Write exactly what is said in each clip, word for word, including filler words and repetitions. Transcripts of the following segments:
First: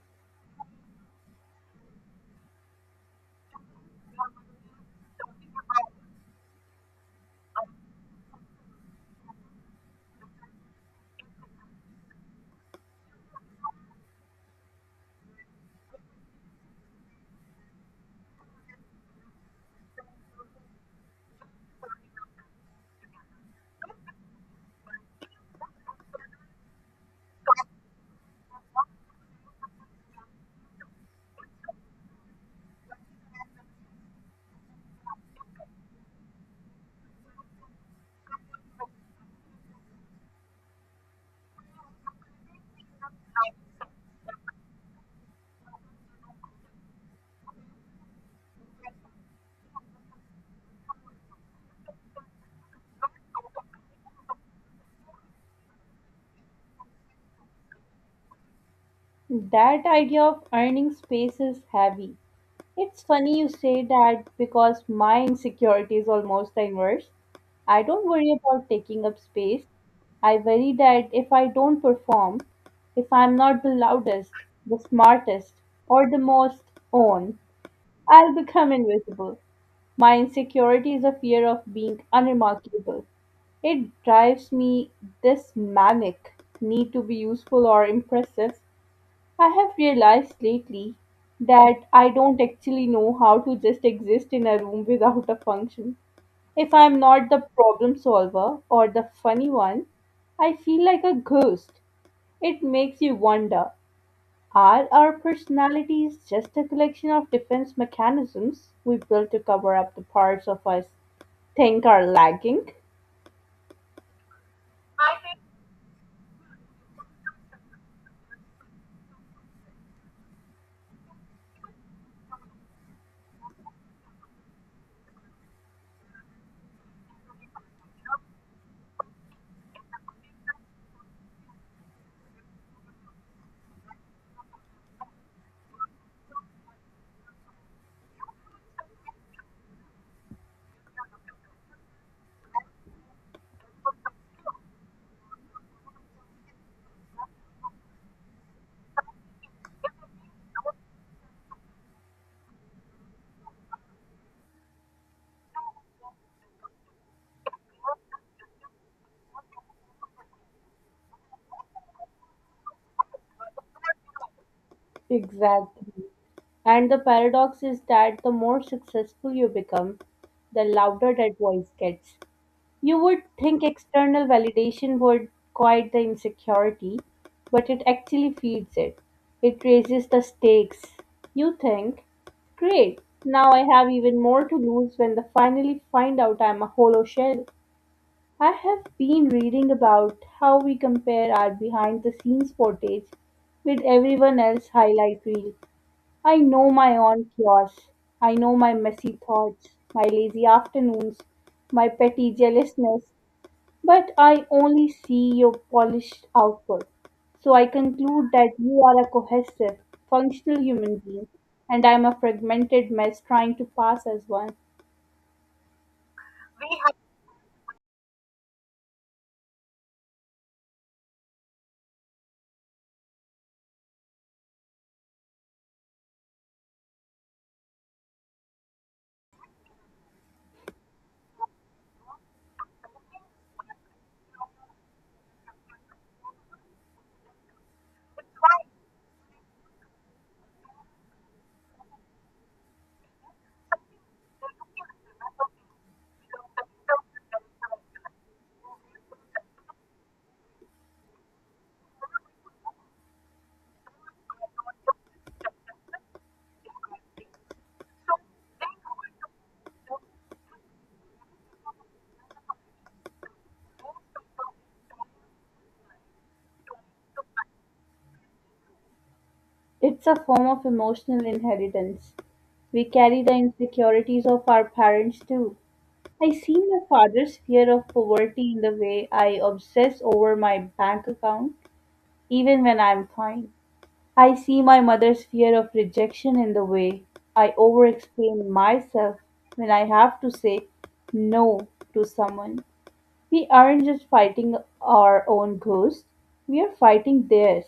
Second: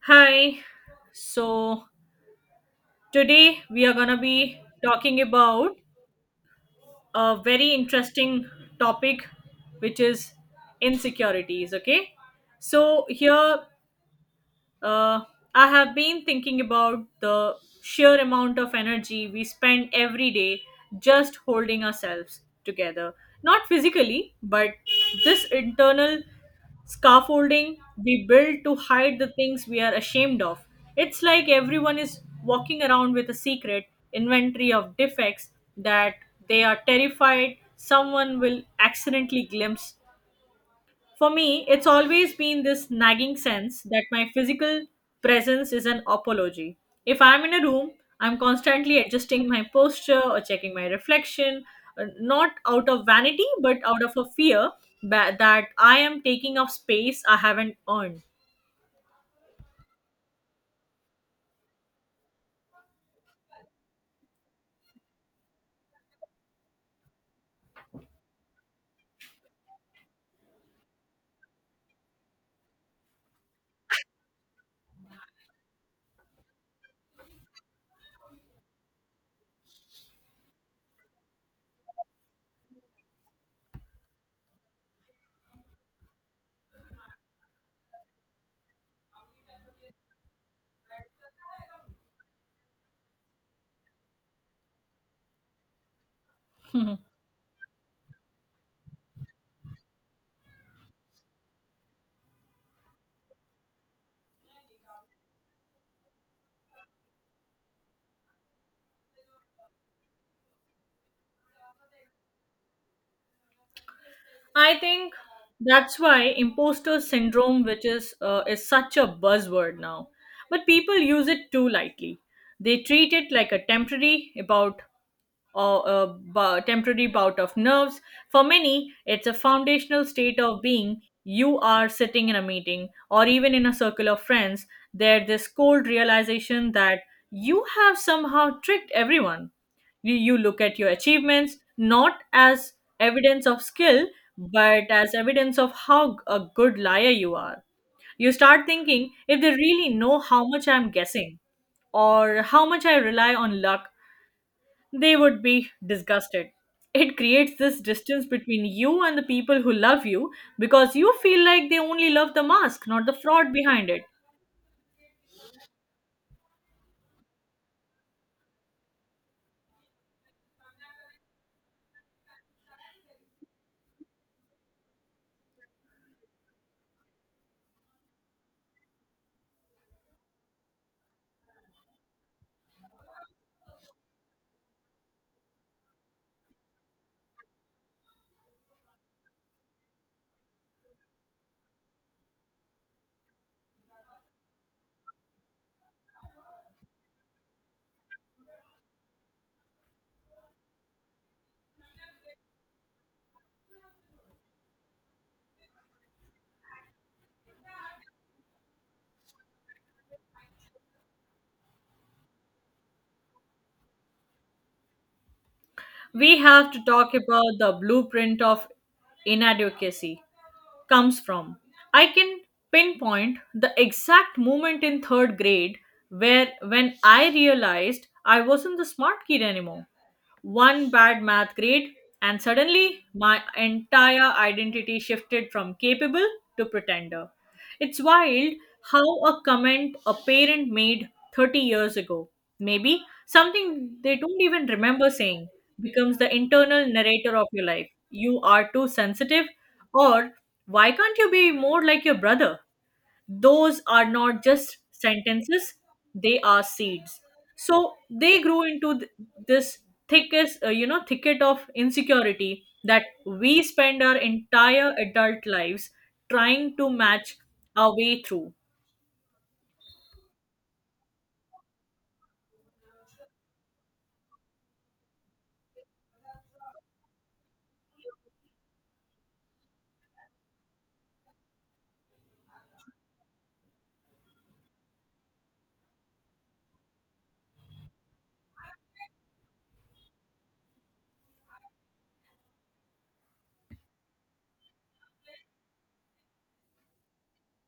Hi. So today we are going to be talking about a very interesting topic, which is insecurities. Okay. So here uh, I have been thinking about the sheer amount of energy we spend every day just holding ourselves together. Not physically, but this internal scaffolding we build to hide the things we are ashamed of. It's like everyone is walking around with a secret inventory of defects that they are terrified someone will accidentally glimpse. For me, it's always been this nagging sense that my physical presence is an apology. If I'm in a room, I'm constantly adjusting my posture or checking my reflection, uh, not out of vanity, but out of a fear ba- that I am taking up space I haven't earned. That idea of earning space is heavy. It's funny you say that because my insecurity is almost the inverse. I don't worry about taking up space. I worry that if I don't perform, if I'm not the loudest, the smartest, or the most on, I'll become invisible. My insecurity is a fear of being unremarkable. It drives me this manic need to be useful or impressive. I have realized lately that I don't actually know how to just exist in a room without a function. If I'm not the problem solver or the funny one, I feel like a ghost. It makes you wonder, are our personalities just a collection of defense mechanisms we built to cover up the parts of us think are lagging? I think that's why imposter syndrome, which is uh, is such a buzzword now, but people use it too lightly. They treat it like a temporary about or a bu- temporary bout of nerves. For many, it's a foundational state of being. You are sitting in a meeting or even in a circle of friends, there, this cold realization that you have somehow tricked everyone. You, you look at your achievements not as evidence of skill, but as evidence of how g- a good liar you are. You start thinking if they really know how much I'm guessing or how much I rely on luck, they would be disgusted. It creates this distance between you and the people who love you because you feel like they only love the mask, not the fraud behind it. Exactly. And the paradox is that the more successful you become, the louder that voice gets. You would think external validation would quiet the insecurity, but it actually feeds it. It raises the stakes. You think, great, now I have even more to lose when they finally find out I'm a hollow shell. I have been reading about how we compare our behind the scenes footage with everyone else's highlight reel. I know my own chaos. I know my messy thoughts, my lazy afternoons, my petty jealousness, but I only see your polished output. So I conclude that you are a cohesive, functional human being, and I'm a fragmented mess trying to pass as one. We have to talk about the blueprint of inadequacy comes from. I can pinpoint the exact moment in third grade where when I realized I wasn't the smart kid anymore. One bad math grade, and suddenly my entire identity shifted from capable to pretender. It's wild how a comment a parent made thirty years ago, maybe something they don't even remember saying, becomes the internal narrator of your life. You are too sensitive, or why can't you be more like your brother? Those are not just sentences, they are seeds. So they grew into th- this thickest uh, you know thicket of insecurity that we spend our entire adult lives trying to match our way through. It's a form of emotional inheritance. We carry the insecurities of our parents too. I see my father's fear of poverty in the way I obsess over my bank account, even when I'm fine. I see my mother's fear of rejection in the way I overexplain myself when I have to say no to someone. We aren't just fighting our own ghosts, we are fighting theirs.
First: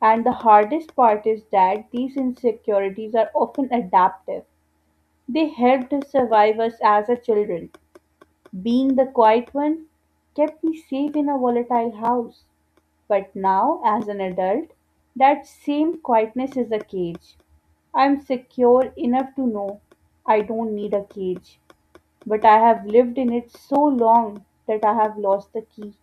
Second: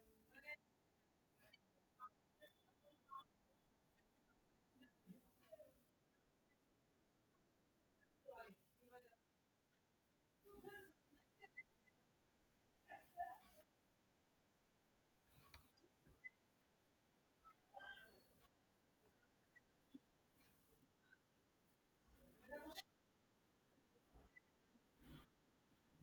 And the hardest part is that these insecurities are often adaptive. They helped us survive us as a children. Being the quiet one kept me safe in a volatile house. But now, as an adult, that same quietness is a cage. I'm secure enough to know I don't need a cage, but I have lived in it so long that I have lost the key.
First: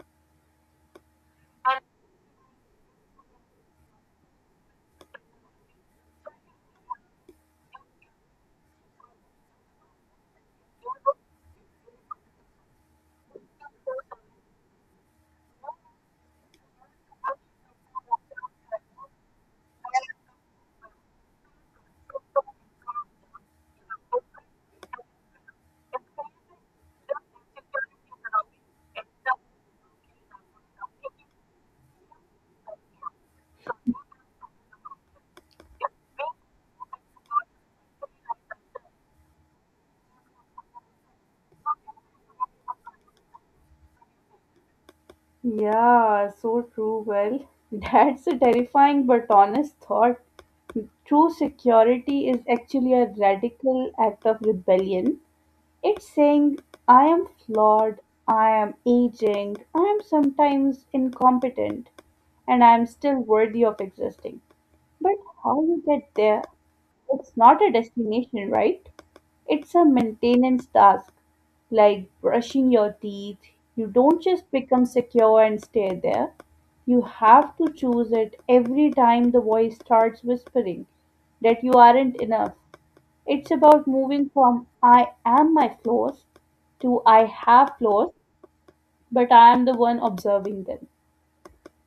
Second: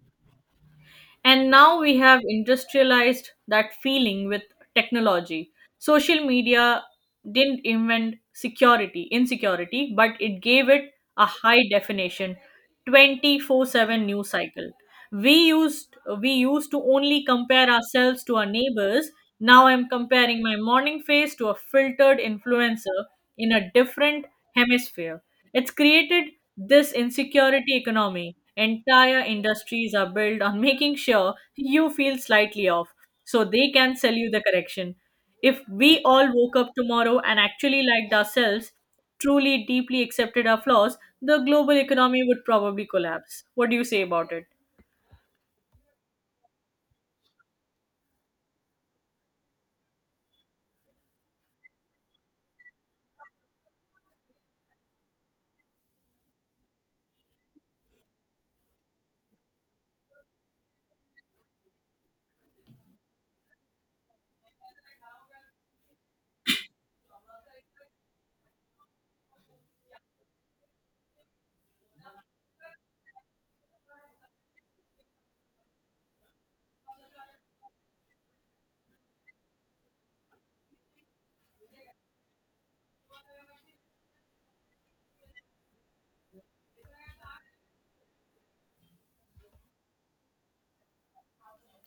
And now we have industrialized that feeling with technology. Social media didn't invent security, insecurity, but it gave it a high definition twenty-four seven news cycle. We used we used to only compare ourselves to our neighbors. Now I'm comparing my morning face to a filtered influencer in a different hemisphere. It's created this insecurity economy. Entire industries are built on making sure you feel slightly off so they can sell you the correction. If we all woke up tomorrow and actually liked ourselves, truly deeply accepted our flaws, the global economy would probably collapse. What do you say about it? Yeah, so true. Well, that's a terrifying but honest thought. True security is actually a radical act of rebellion. It's saying, I am flawed, I am aging, I am sometimes incompetent, and I am still worthy of existing. But how you get there? It's not a destination, right? It's a maintenance task, like brushing your teeth. You don't just become secure and stay there. You have to choose it every time the voice starts whispering that you aren't enough. It's about moving from I am my flaws to I have flaws, but I am the one observing them.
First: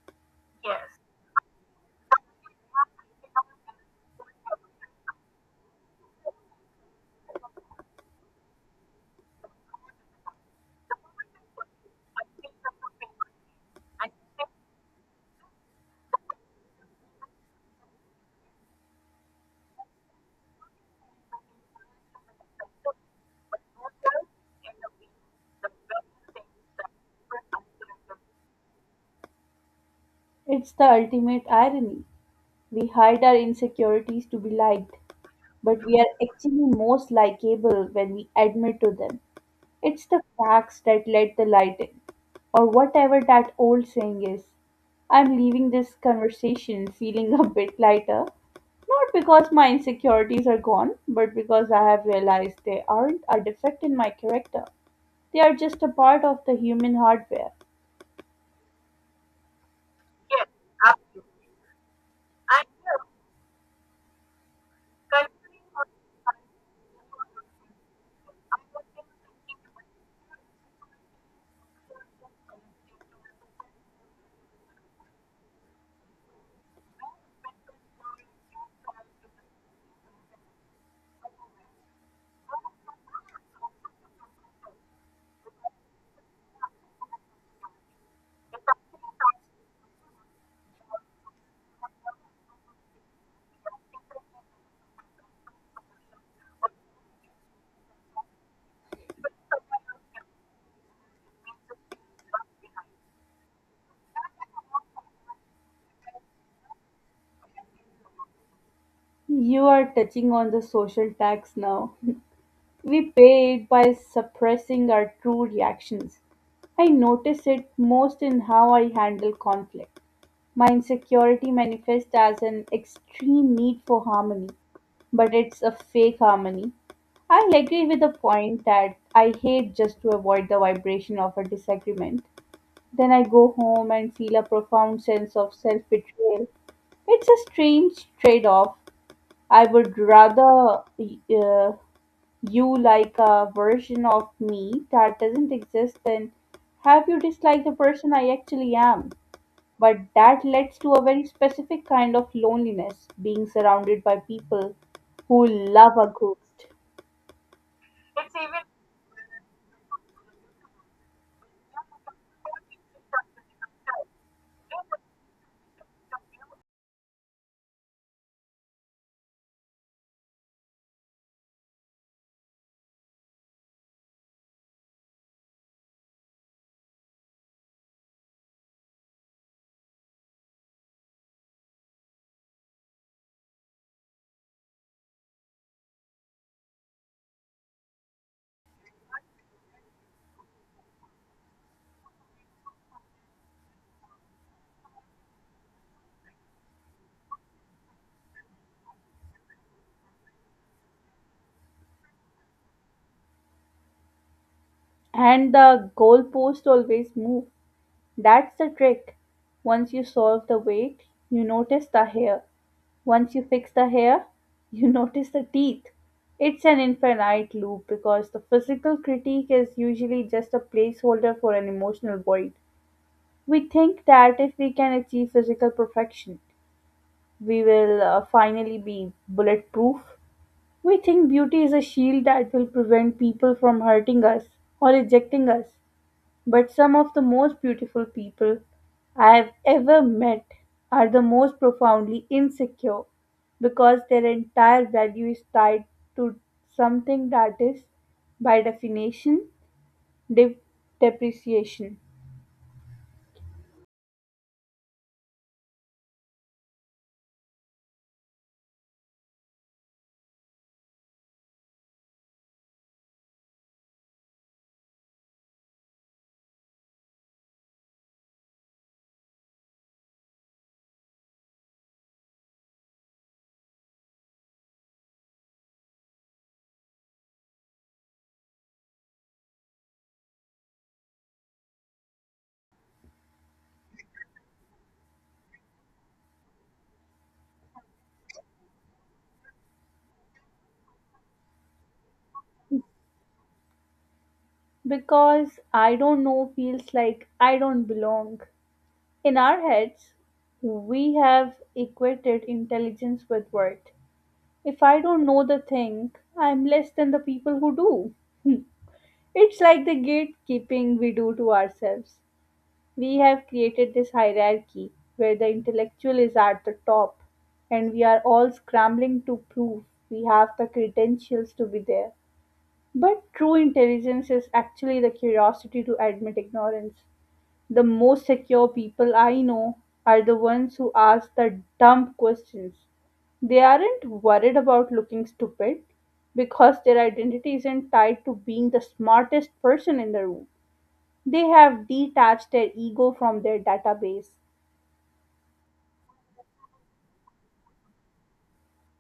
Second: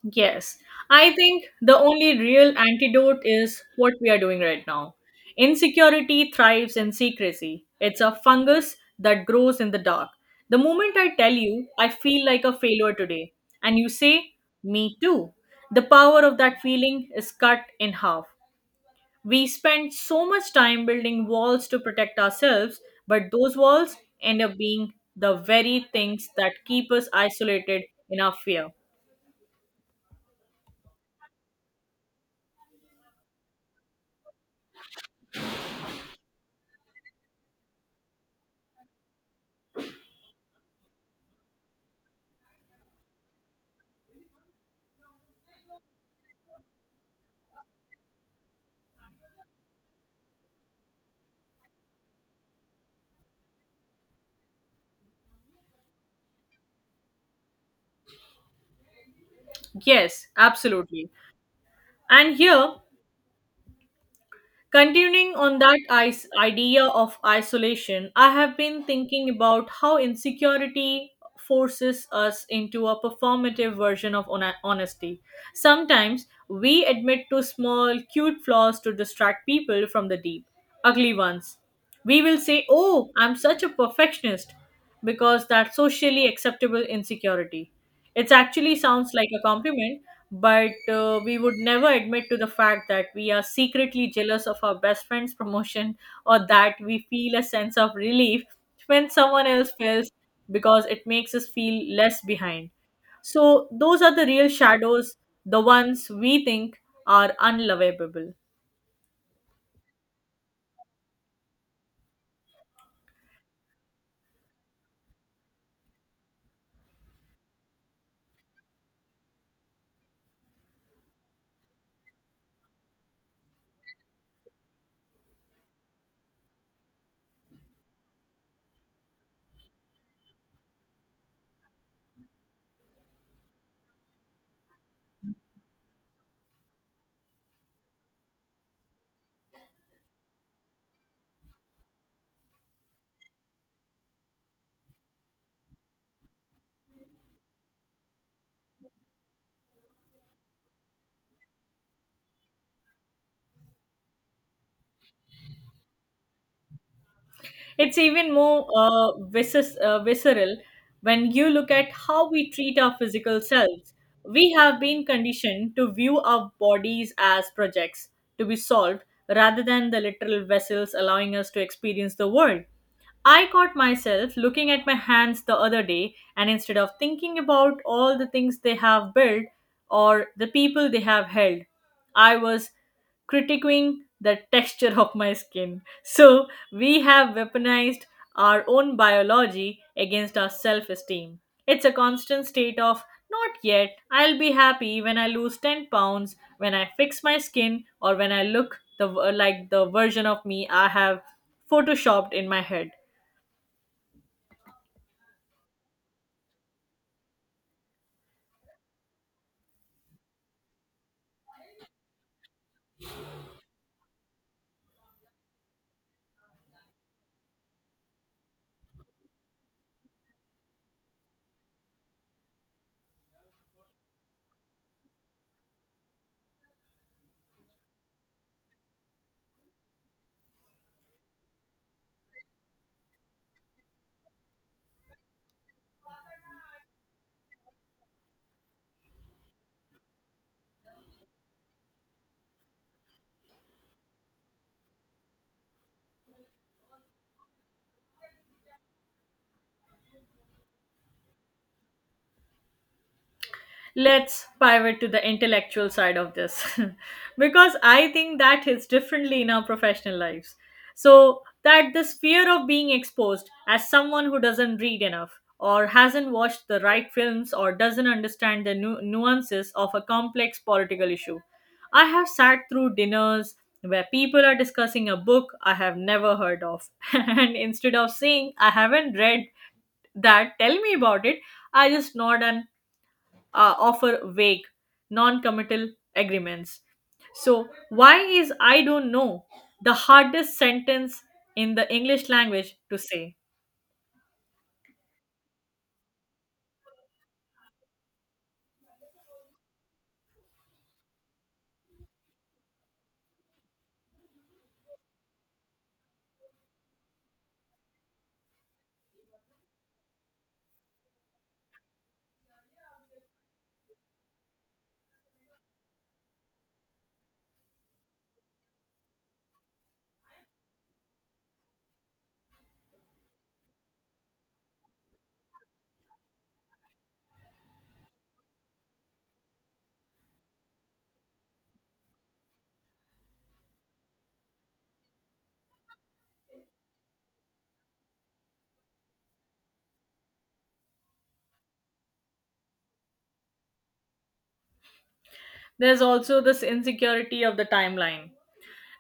Yes, I think the only real antidote is what we are doing right now. Insecurity thrives in secrecy. It's a fungus that grows in the dark. The moment I tell you, I feel like a failure today, and you say, "Me too," the power of that feeling is cut in half. We spend so much time building walls to protect ourselves, but those walls end up being the very things that keep us isolated in our fear. It's the ultimate irony. We hide our insecurities to be liked, but we are actually most likable when we admit to them. It's the cracks that let the light in, or whatever that old saying is. I'm leaving this conversation feeling a bit lighter, not because my insecurities are gone, but because I have realized they aren't a defect in my character. They are just a part of the human hardware. Yes, absolutely. And here, continuing on that is- idea of isolation, I have been thinking about how insecurity forces us into a performative version of hon- honesty. Sometimes we admit to small, cute flaws to distract people from the deep, ugly ones. We will say, "Oh, I'm such a perfectionist," because that's socially acceptable insecurity. It actually sounds like a compliment, but uh, we would never admit to the fact that we are secretly jealous of our best friend's promotion or that we feel a sense of relief when someone else fails because it makes us feel less behind. So, those are the real shadows, the ones we think are unlovable. You are touching on the social tax now. We pay it by suppressing our true reactions. I notice it most in how I handle conflict. My insecurity manifests as an extreme need for harmony, but it's a fake harmony. I agree with the point that I hate just to avoid the vibration of a disagreement. Then I go home and feel a profound sense of self betrayal. It's a strange trade off, I would rather uh, you like a version of me that doesn't exist than have you dislike the person I actually am. But that leads to a very specific kind of loneliness, being surrounded by people who love a ghost. It's even more uh, visces uh, visceral when you look at how we treat our physical selves. We have been conditioned to view our bodies as projects to be solved rather than the literal vessels allowing us to experience the world. I caught myself looking at my hands the other day, and instead of thinking about all the things they have built or the people they have held, I was critiquing the texture of my skin. So we have weaponized our own biology against our self esteem. It's a constant state of not yet, I'll be happy when I lose ten pounds, when I fix my skin, or when I look the, like the version of me I have photoshopped in my head. And the goalpost always move. That's the trick. Once you solve the weight, you notice the hair. Once you fix the hair, you notice the teeth. It's an infinite loop because the physical critique is usually just a placeholder for an emotional void. We think that if we can achieve physical perfection, we will uh, finally be bulletproof. We think beauty is a shield that will prevent people from hurting us or rejecting us. But some of the most beautiful people I have ever met are the most profoundly insecure because their entire value is tied to something that is, by definition, de- depreciation. Let's pivot to the intellectual side of this because I think that hits differently in our professional lives. So that this fear of being exposed as someone who doesn't read enough or hasn't watched the right films or doesn't understand the nu- nuances of a complex political issue. I have sat through dinners where people are discussing a book I have never heard of, and instead of saying I haven't read that, tell me about it, I just nod and uh, offer vague, non committal agreements. So, why is "I don't know" the hardest sentence in the English language to say? Because I don't know feels like I don't belong. In our heads, we have equated intelligence with worth. If I don't know the thing, I'm less than the people who do. It's like the gatekeeping we do to ourselves. We have created this hierarchy where the intellectual is at the top, and we are all scrambling to prove we have the credentials to be there. But true intelligence is actually the curiosity to admit ignorance. The most secure people I know are the ones who ask the dumb questions. They aren't worried about looking stupid because their identity isn't tied to being the smartest person in the room. They have detached their ego from their database. There's also this insecurity of the timeline.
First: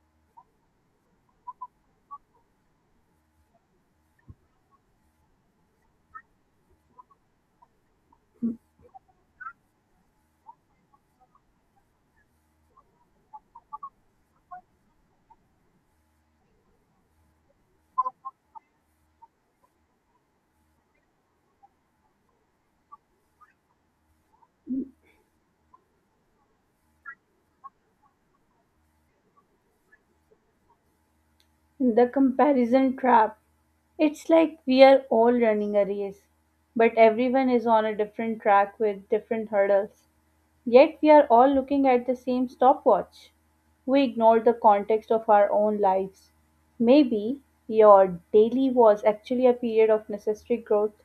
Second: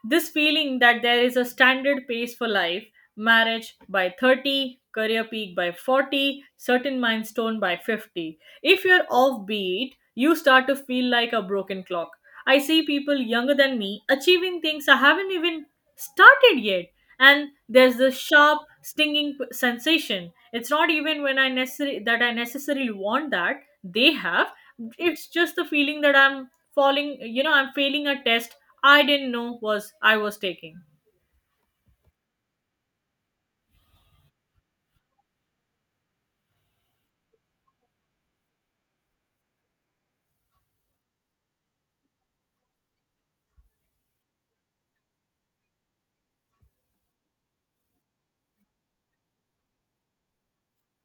This feeling that there is a standard pace for life, marriage by thirty, career peak by forty, certain milestone by fifty. If you're offbeat, you start to feel like a broken clock. I see people younger than me achieving things I haven't even started yet. And there's this sharp, stinging p- sensation. It's not even when I necessarily that I necessarily want that they have. It's just the feeling that I'm falling. You know, I'm failing a test I didn't know was I was taking. The comparison trap. It's like we are all running a race, but everyone is on a different track with different hurdles. Yet we are all looking at the same stopwatch. We ignore the context of our own lives. Maybe your daily was actually a period of necessary growth,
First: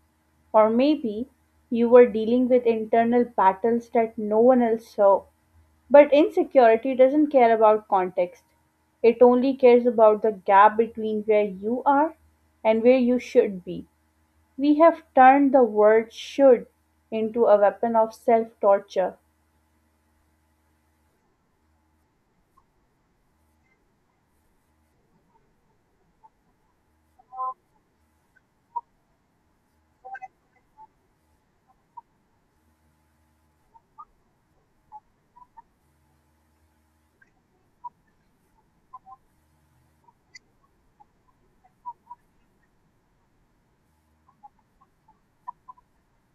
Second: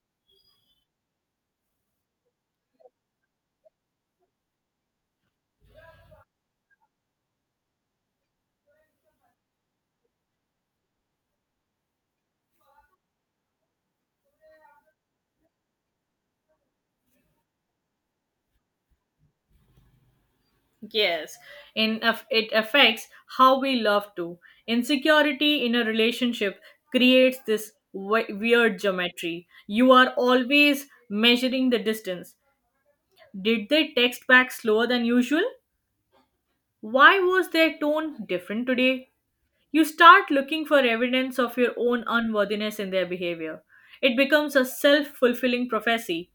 or maybe you were dealing with internal battles that no one else saw. But insecurity doesn't care about context. It only cares about the gap between where you are and where you should be. We have turned the word should into a weapon of self torture. Yes, in aff- it affects how we love to. Insecurity in a relationship creates this we- weird geometry. You are always measuring the distance. Did they text back slower than usual? Why was their tone different today? You start looking for evidence of your own unworthiness in their behavior. It becomes a self fulfilling prophecy.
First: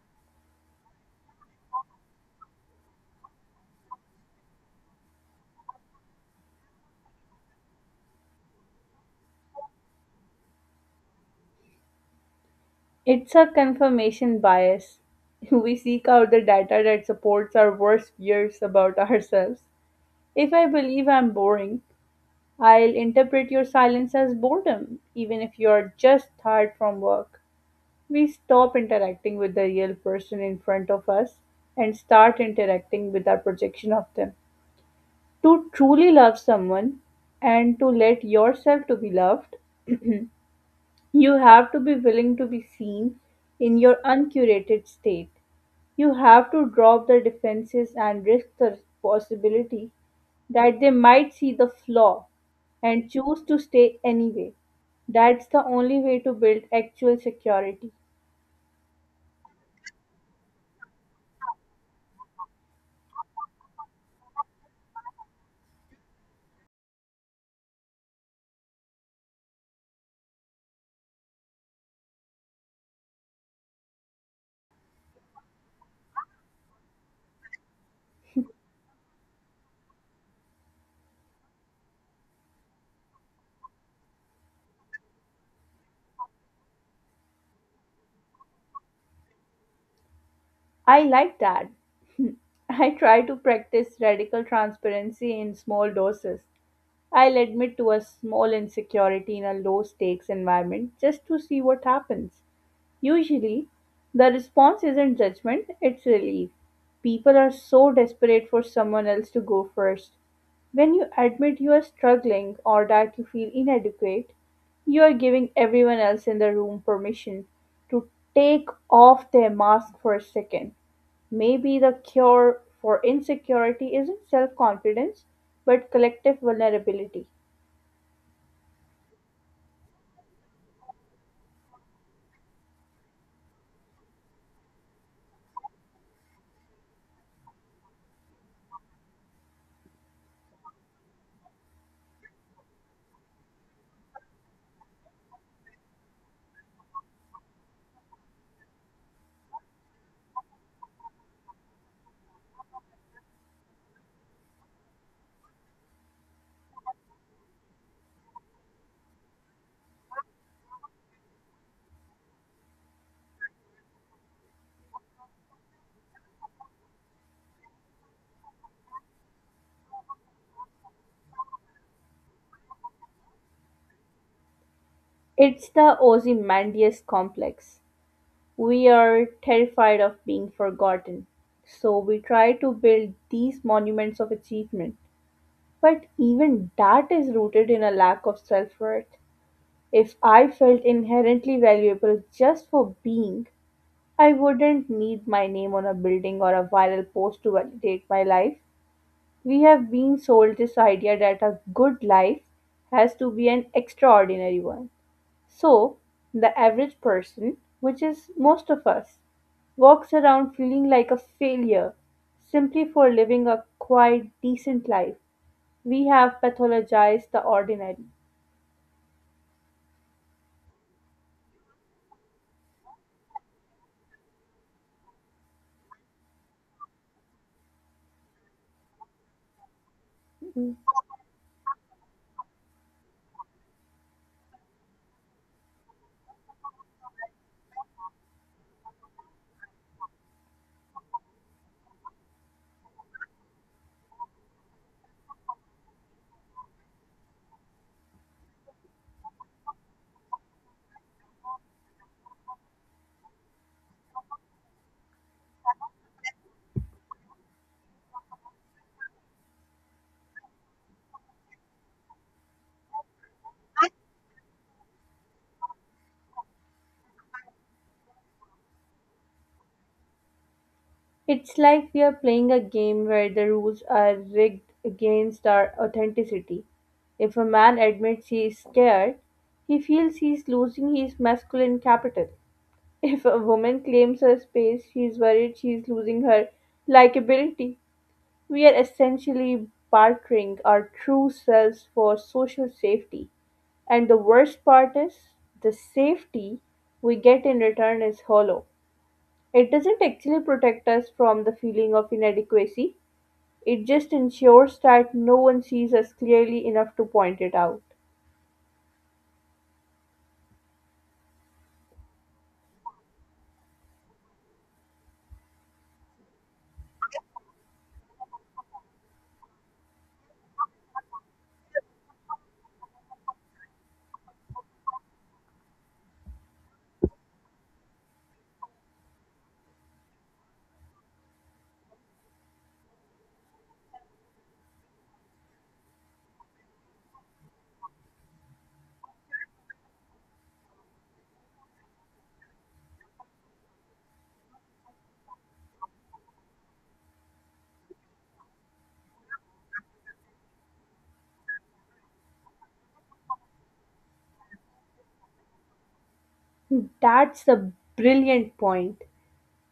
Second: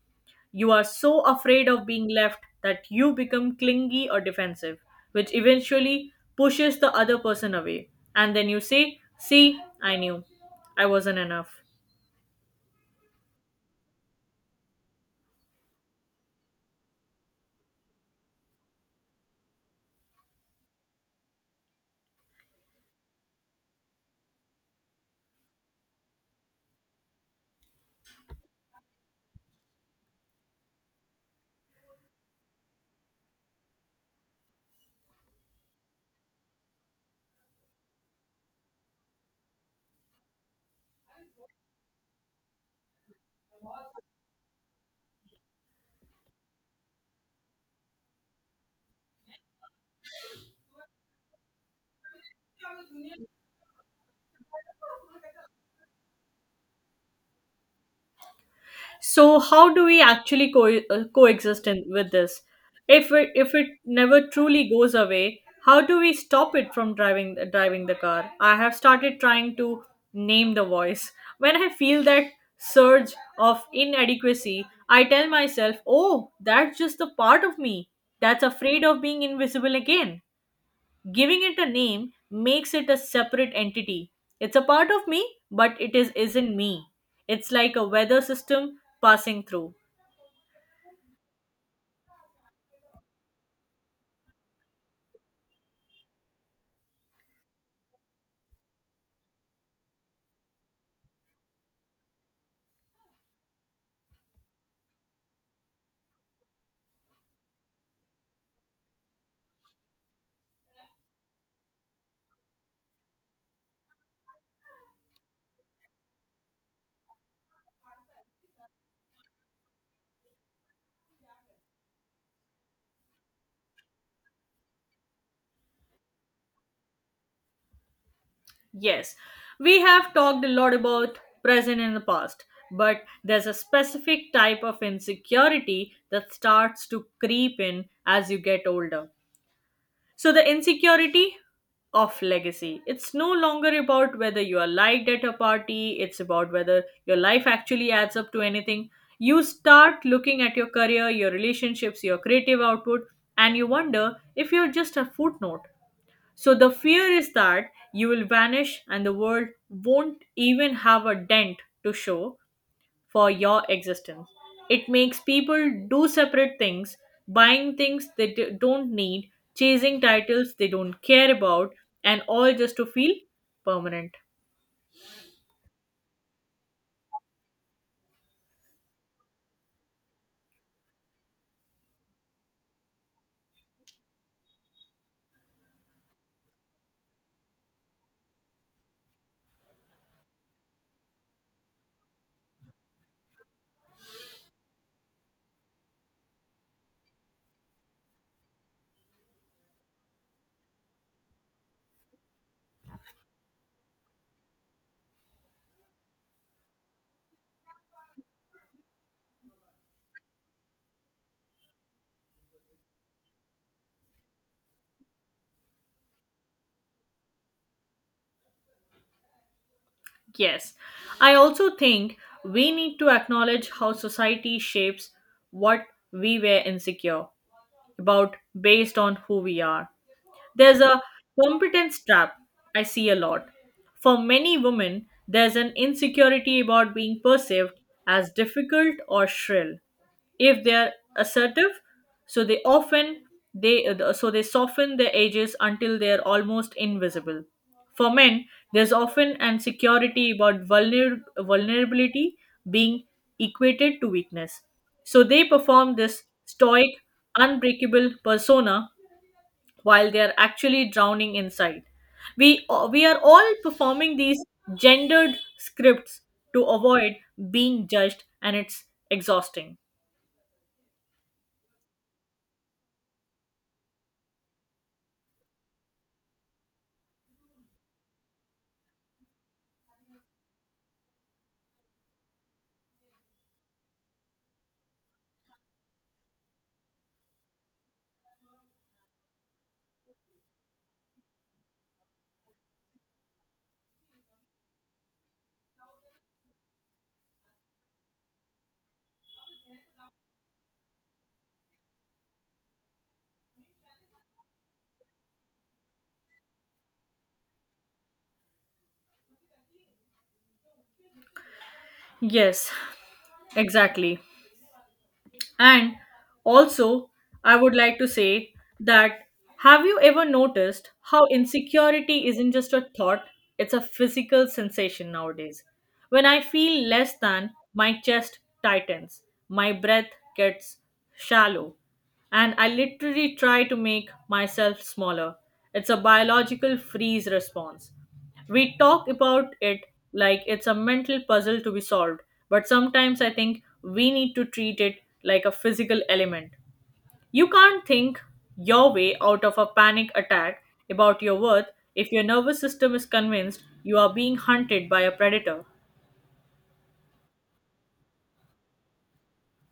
You are so afraid of being left that you become clingy or defensive, which eventually pushes the other person away. And then you say, "See, I knew I wasn't enough." It's a confirmation bias. We seek out the data that supports our worst fears about ourselves. If I believe I'm boring, I'll interpret your silence as boredom, even if you're just tired from work. We stop interacting with the real person in front of us and start interacting with our projection of them. To truly love someone and to let yourself to be loved, you have to be willing to be seen in your uncurated state. You have to drop the defenses and risk the possibility that they might see the flaw and choose to stay anyway. That's the only way to build actual security. So how do we actually co- uh, coexist in, with this? If it, if it never truly goes away, how do we stop it from driving driving the car? I have started trying to name the voice. When I feel that surge of inadequacy, I tell myself, "Oh, that's just the part of me that's afraid of being invisible again." Giving it a name makes it a separate entity. It's a part of me, but it is isn't me. It's like a weather system passing through. I like that. I try to practice radical transparency in small doses. I'll admit to a small insecurity in a low stakes environment just to see what happens. Usually, the response isn't judgment, it's relief. People are so desperate for someone else to go first. When you admit you are struggling or that you feel inadequate, you are giving everyone else in the room permission to take off their mask for a second. Maybe the cure for insecurity isn't self confidence, but collective vulnerability. Yes, we have talked a lot about present and the past, but there's a specific type of insecurity that starts to creep in as you get older. So the insecurity of legacy. It's no longer about whether you are liked at a party, it's about whether your life actually adds up to anything. You start looking at your career, your relationships, your creative output, and you wonder if you're just a footnote. So the fear is that you will vanish and the world won't even have a dent to show for your existence. It makes people do separate things, buying things they d- don't need, chasing titles they don't care about, and all just to feel permanent. It's the Ozymandias complex. We are terrified of being forgotten. So we try to build these monuments of achievement. But even that is rooted in a lack of self worth. If I felt inherently valuable just for being, I wouldn't need my name on a building or a viral post to validate my life. We have been sold this idea that a good life has to be an extraordinary one. So, the average person, which is most of us, walks around feeling like a failure simply for living a quite decent life. We have pathologized the ordinary. Yes, I also think we need to acknowledge how society shapes what we were insecure about based on who we are. There's a competence trap I see a lot. For many women, there's an insecurity about being perceived as difficult or shrill if they're assertive, so they often they uh, so they soften their edges until they're almost invisible. For men, there's often an security about vulner- vulnerability being equated to weakness, so they perform this stoic unbreakable persona while they are actually drowning inside. We, uh, we are all performing these gendered scripts to avoid being judged, and it's exhausting. It's like we are playing a game where the rules are rigged against our authenticity. If a man admits he is scared, he feels he is losing his masculine capital. If a woman claims her space, she is worried she is losing her likability. We are essentially bartering our true selves for social safety. And the worst part is, the safety we get in return is hollow. It doesn't actually protect us from the feeling of inadequacy, it just ensures that no one sees us clearly enough to point it out. Yes, exactly. And also, I would like to say that have you ever noticed how insecurity isn't just a thought, it's a physical sensation nowadays? When I feel less than, my chest tightens, my breath gets shallow, and I literally try to make myself smaller. It's a biological freeze response. We talk about it like it's a mental puzzle to be solved, but sometimes I think we need to treat it like a physical element. You can't think your way out of a panic attack about your worth if your nervous system is convinced you are being hunted by a predator. That's a brilliant point.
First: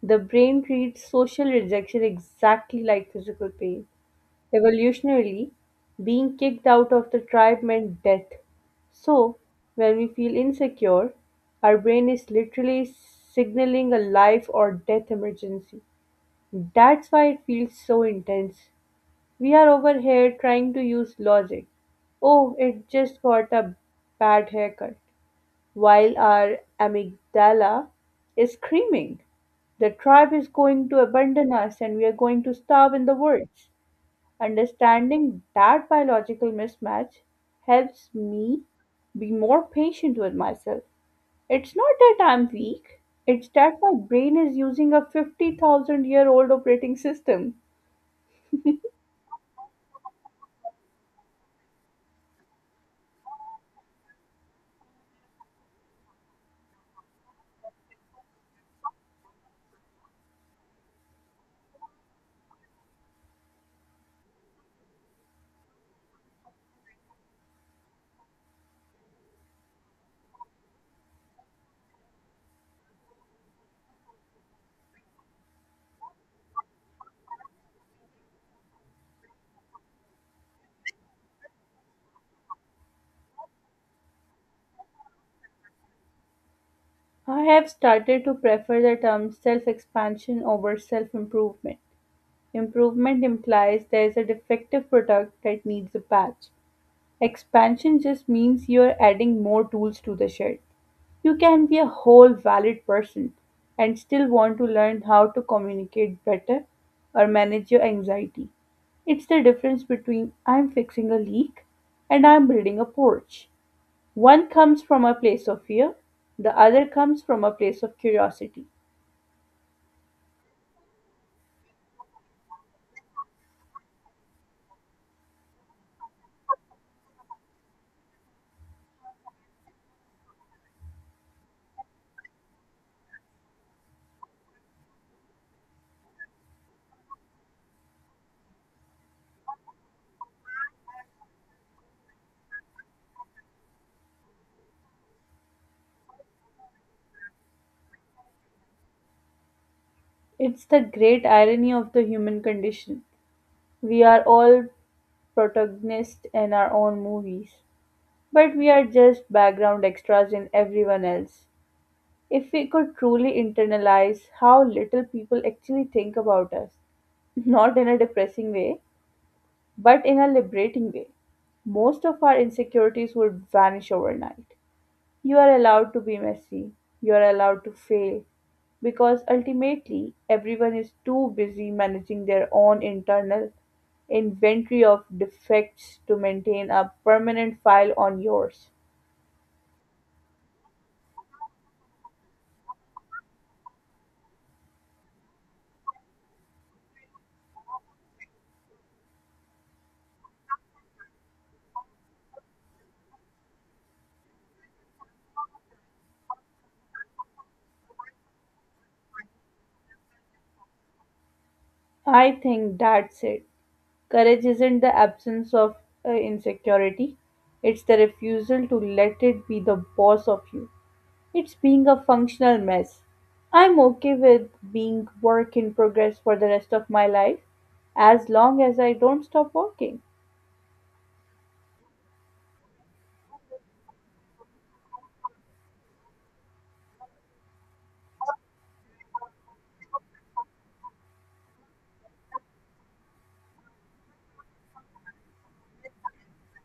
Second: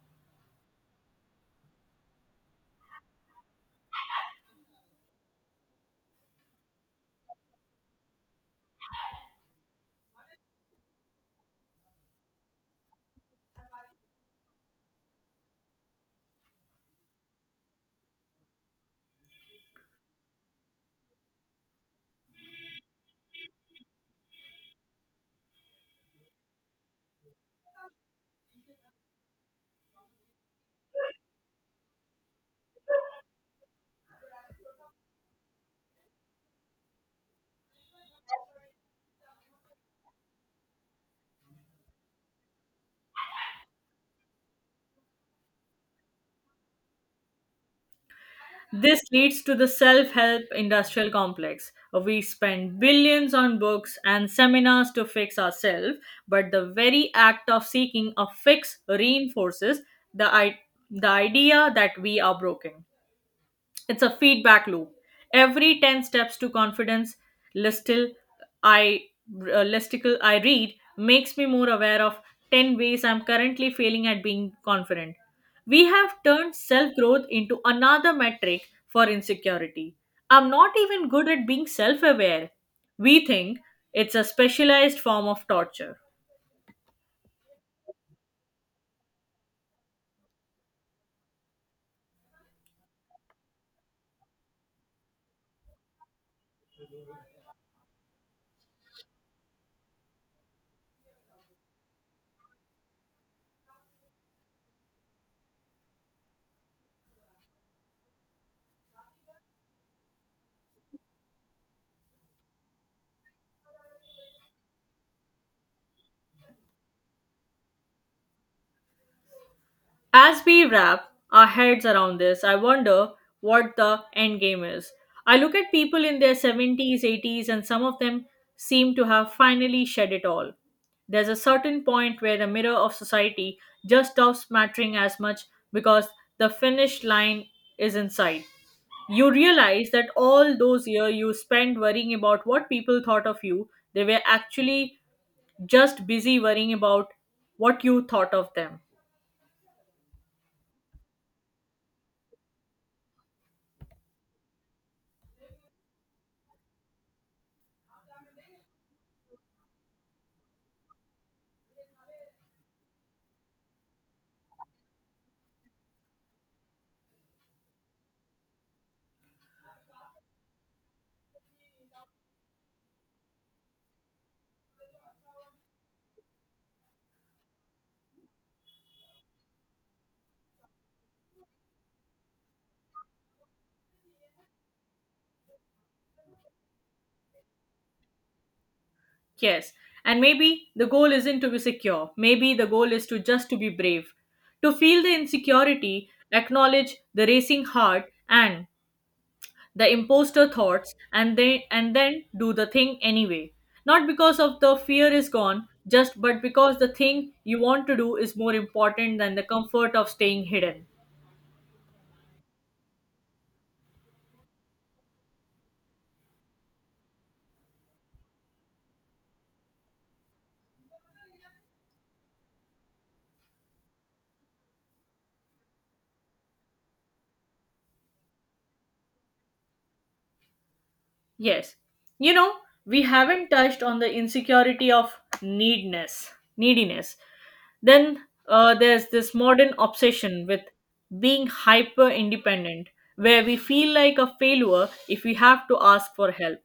The brain treats social rejection exactly like physical pain. Evolutionarily, being kicked out of the tribe meant death. So, when we feel insecure, our brain is literally signaling a life or death emergency. That's why it feels so intense. We are over here trying to use logic. Oh, it just got a bad haircut. While our amygdala is screaming, the tribe is going to abandon us and we are going to starve in the woods. Understanding that biological mismatch helps me be more patient with myself. It's not that I'm weak, it's that my brain is using a fifty thousand year old operating system. This leads to the self help industrial complex. We spend billions on books and seminars to fix ourselves, but the very act of seeking a fix reinforces the, I- the idea that we are broken. It's a feedback loop. Every ten steps to confidence listicle, I uh, listicle I read, makes me more aware of ten ways I'm currently failing at being confident. We have turned self growth into another metric for insecurity. I'm not even good at being self aware, we think. It's a specialized form of torture. I have started to prefer the term self expansion over self improvement. Improvement implies there is a defective product that needs a patch. Expansion just means you are adding more tools to the shed. You can be a whole valid person and still want to learn how to communicate better or manage your anxiety. It's the difference between I'm fixing a leak and I'm building a porch. One comes from a place of fear, the other comes from a place of curiosity. As we wrap our heads around this, I wonder what the end game is. I look at people in their seventies, eighties, and some of them seem to have finally shed it all. There's a certain point where the mirror of society just stops mattering as much because the finish line is in sight. You realize that all those years you spent worrying about what people thought of you, they were actually just busy worrying about what you thought of them. It's the great irony of the human condition. We are all protagonists in our own movies, but we are just background extras in everyone else. If we could truly internalize how little people actually think about us, not in a depressing way, but in a liberating way, most of our insecurities would vanish overnight. You are allowed to be messy. You are allowed to fail. Because ultimately, everyone is too busy managing their own internal inventory of defects to maintain a permanent file on yours. Yes, and maybe the goal isn't to be secure. Maybe the goal is to just to be brave, to feel the insecurity, acknowledge the racing heart and the imposter thoughts, and then and then do the thing anyway. Not because of the fear is gone, just but because the thing you want to do is more important than the comfort of staying hidden. I think that's it. Courage isn't the absence of uh, insecurity, it's the refusal to let it be the boss of you. It's being a functional mess. I'm okay with being work in progress for the rest of my life as long as I don't stop working. Yes. You know, we haven't touched on the insecurity of needness, neediness. Then uh, there's this modern obsession with being hyper independent, where we feel like a failure if we have to ask for help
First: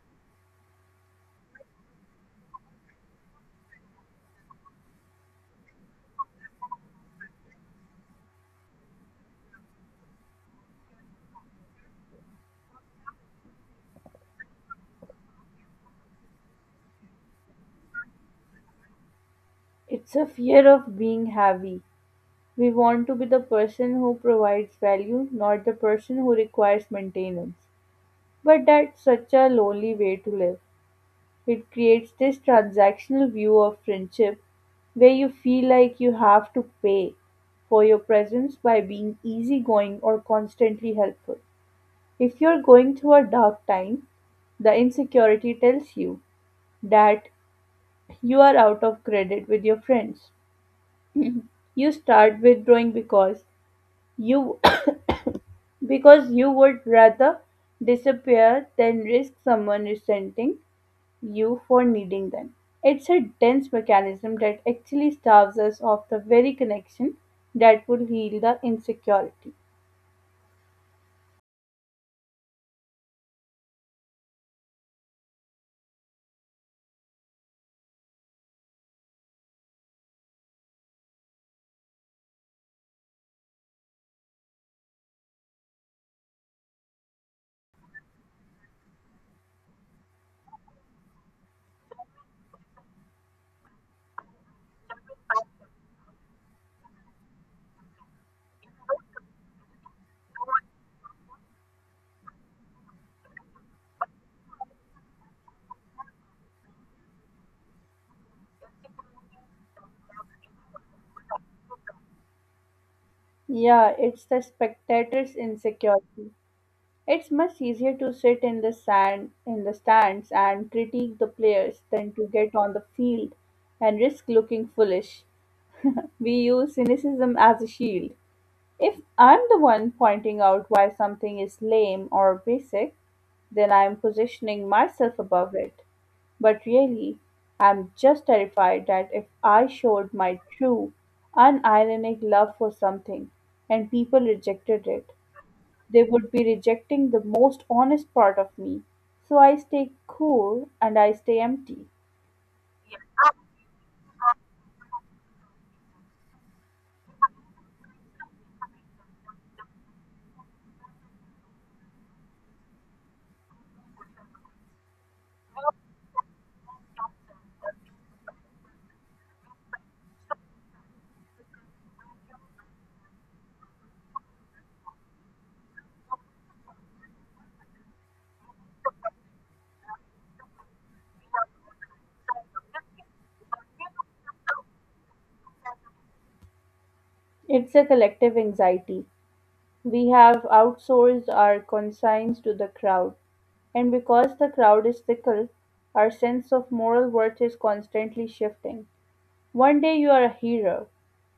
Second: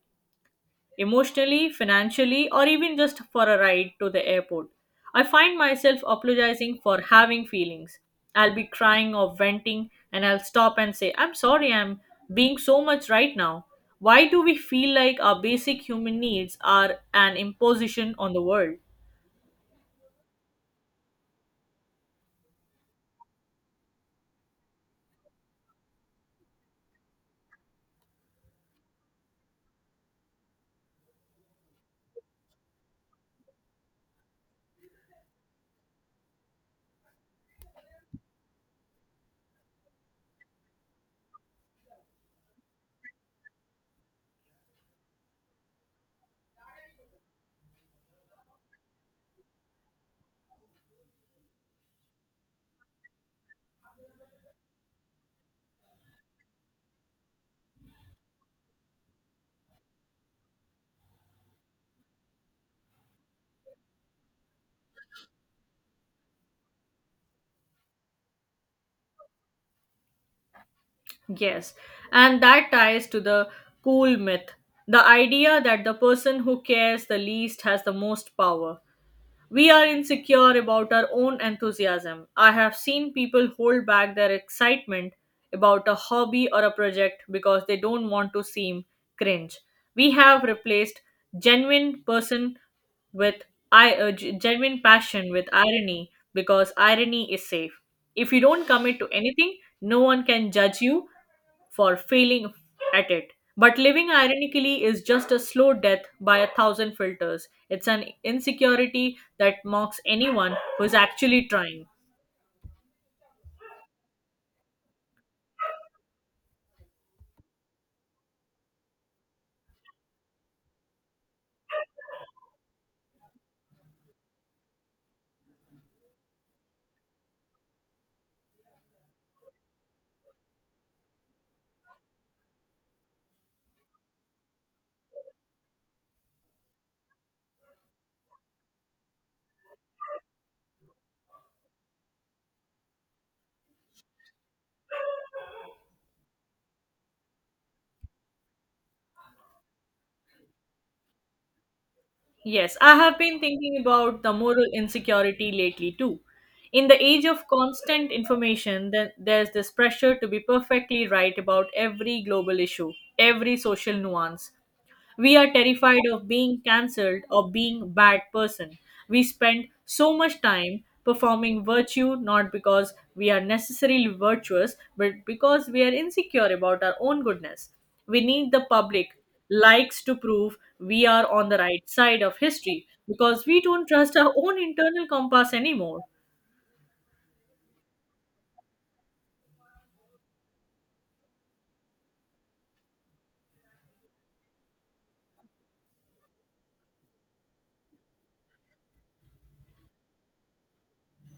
emotionally, financially, or even just for a ride to the airport. I find myself apologizing for having feelings. I'll be crying or venting, and I'll stop and say, I'm sorry, I'm being so much right now. Why do we feel like our basic human needs are an imposition on the world? It's a fear of being heavy. We want to be the person who provides value, not the person who requires maintenance. But that's such a lonely way to live. It creates this transactional view of friendship where you feel like you have to pay for your presence by being easygoing or constantly helpful. If you're going through a dark time, the insecurity tells you that you are out of credit with your friends. You start withdrawing because you because you would rather disappear than risk someone resenting you for needing them. It's a dense mechanism that actually starves us of the very connection that would heal the insecurity. Yes, and that ties to the cool myth, the idea that the person who cares the least has the most power. We are insecure about our own enthusiasm. I have seen people hold back their excitement about a hobby or a project because they don't want to seem cringe. We have replaced genuine person with I uh, g- genuine passion with irony because irony is safe. If you don't commit to anything, no one can judge you for failing at it. But living ironically is just a slow death by a thousand filters. It's an insecurity that mocks anyone who's actually trying. Yeah, it's the spectator's insecurity. It's much easier to sit in the sand in the stands and critique the players than to get on the field and risk looking foolish. We use cynicism as a shield. If I'm the one pointing out why something is lame or basic, then I'm positioning myself above it. But really, I'm just terrified that if I showed my true, unironic love for something and people rejected it, they would be rejecting the most honest part of me. So I stay cool and I stay empty. Yes, I have been thinking about the moral insecurity lately too. In the age of constant information, th- there's this pressure to be perfectly right about every global issue, every social nuance. We are terrified of being cancelled or being bad person. We spend so much time performing virtue not because we are necessarily virtuous but because we are insecure about our own goodness. We need the public likes to prove we are on the right side of history because we don't trust our own internal compass anymore. It's a collective anxiety. We have outsourced our conscience to the crowd. And because the crowd is fickle, our sense of moral worth is constantly shifting. One day you are a hero,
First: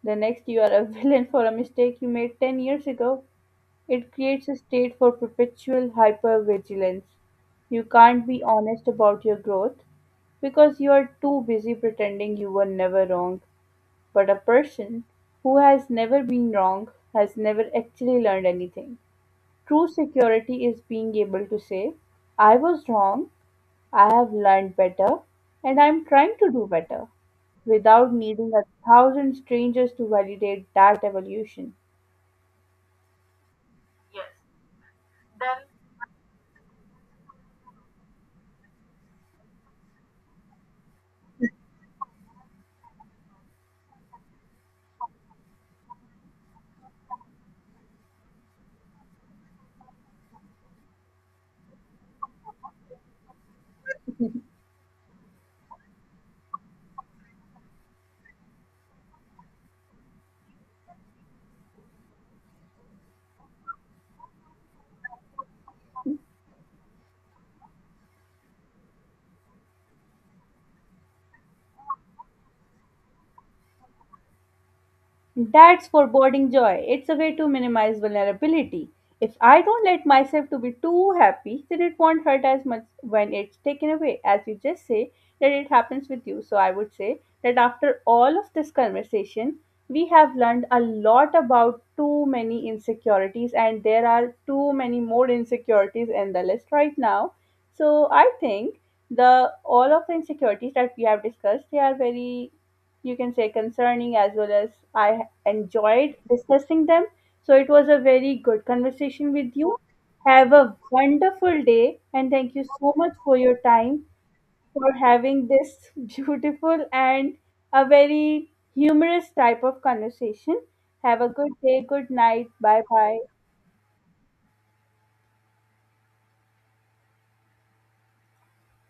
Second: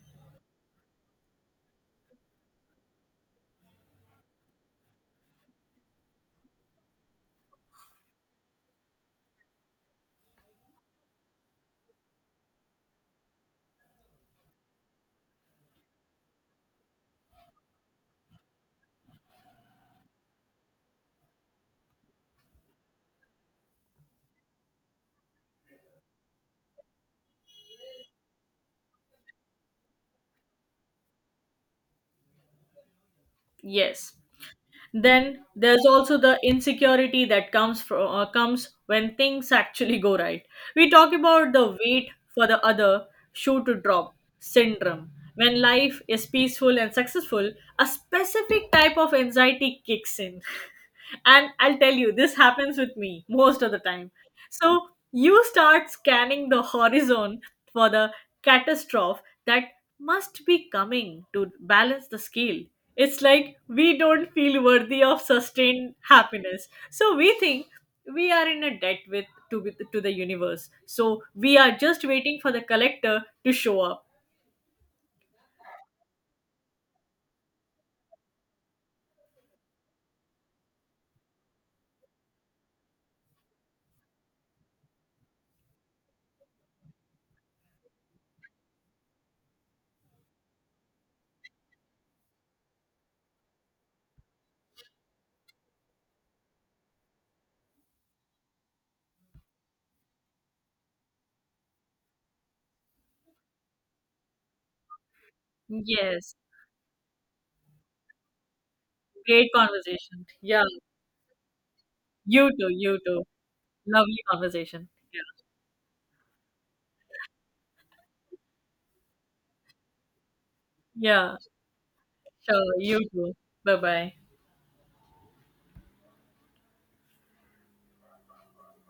the next you are a villain for a mistake you made ten years ago. It creates a state for perpetual hypervigilance. You can't be honest about your growth because you are too busy pretending you were never wrong. But a person who has never been wrong has never actually learned anything. True security is being able to say, I was wrong, I have learned better, and I am trying to do better, without needing a thousand strangers to validate that evolution. Yes. Then there's also the insecurity that comes from uh, comes when things actually go right. We talk about the wait for the other shoe to drop syndrome. When life is peaceful and successful, a specific type of anxiety kicks in. And I'll tell you, this happens with me most of the time. So you start scanning the horizon for the catastrophe that must be coming to balance the scale. It's like we don't feel worthy of sustained happiness. So we think we are in a debt with to, with, to the universe. So we are just waiting for the collector to show up. That's foreboding joy. It's a way to minimize vulnerability. If I don't let myself to be too happy, then it won't hurt as much when it's taken away. As you just say that it happens with you. So I would say that after all of this conversation, we have learned a lot about too many insecurities and there are too many more insecurities in the list right now. So I think the all of the insecurities that we have discussed, they are very you can say concerning as well as I enjoyed Yes. discussing them. So it was a very good conversation Great with you. conversation. Have Yeah. a wonderful day and You thank you too. so You much too. for your time Lovely conversation. for having this beautiful and a very humorous type of conversation. Have a Yeah. Yeah. good day, good night, Sure. bye You bye. too. Bye bye.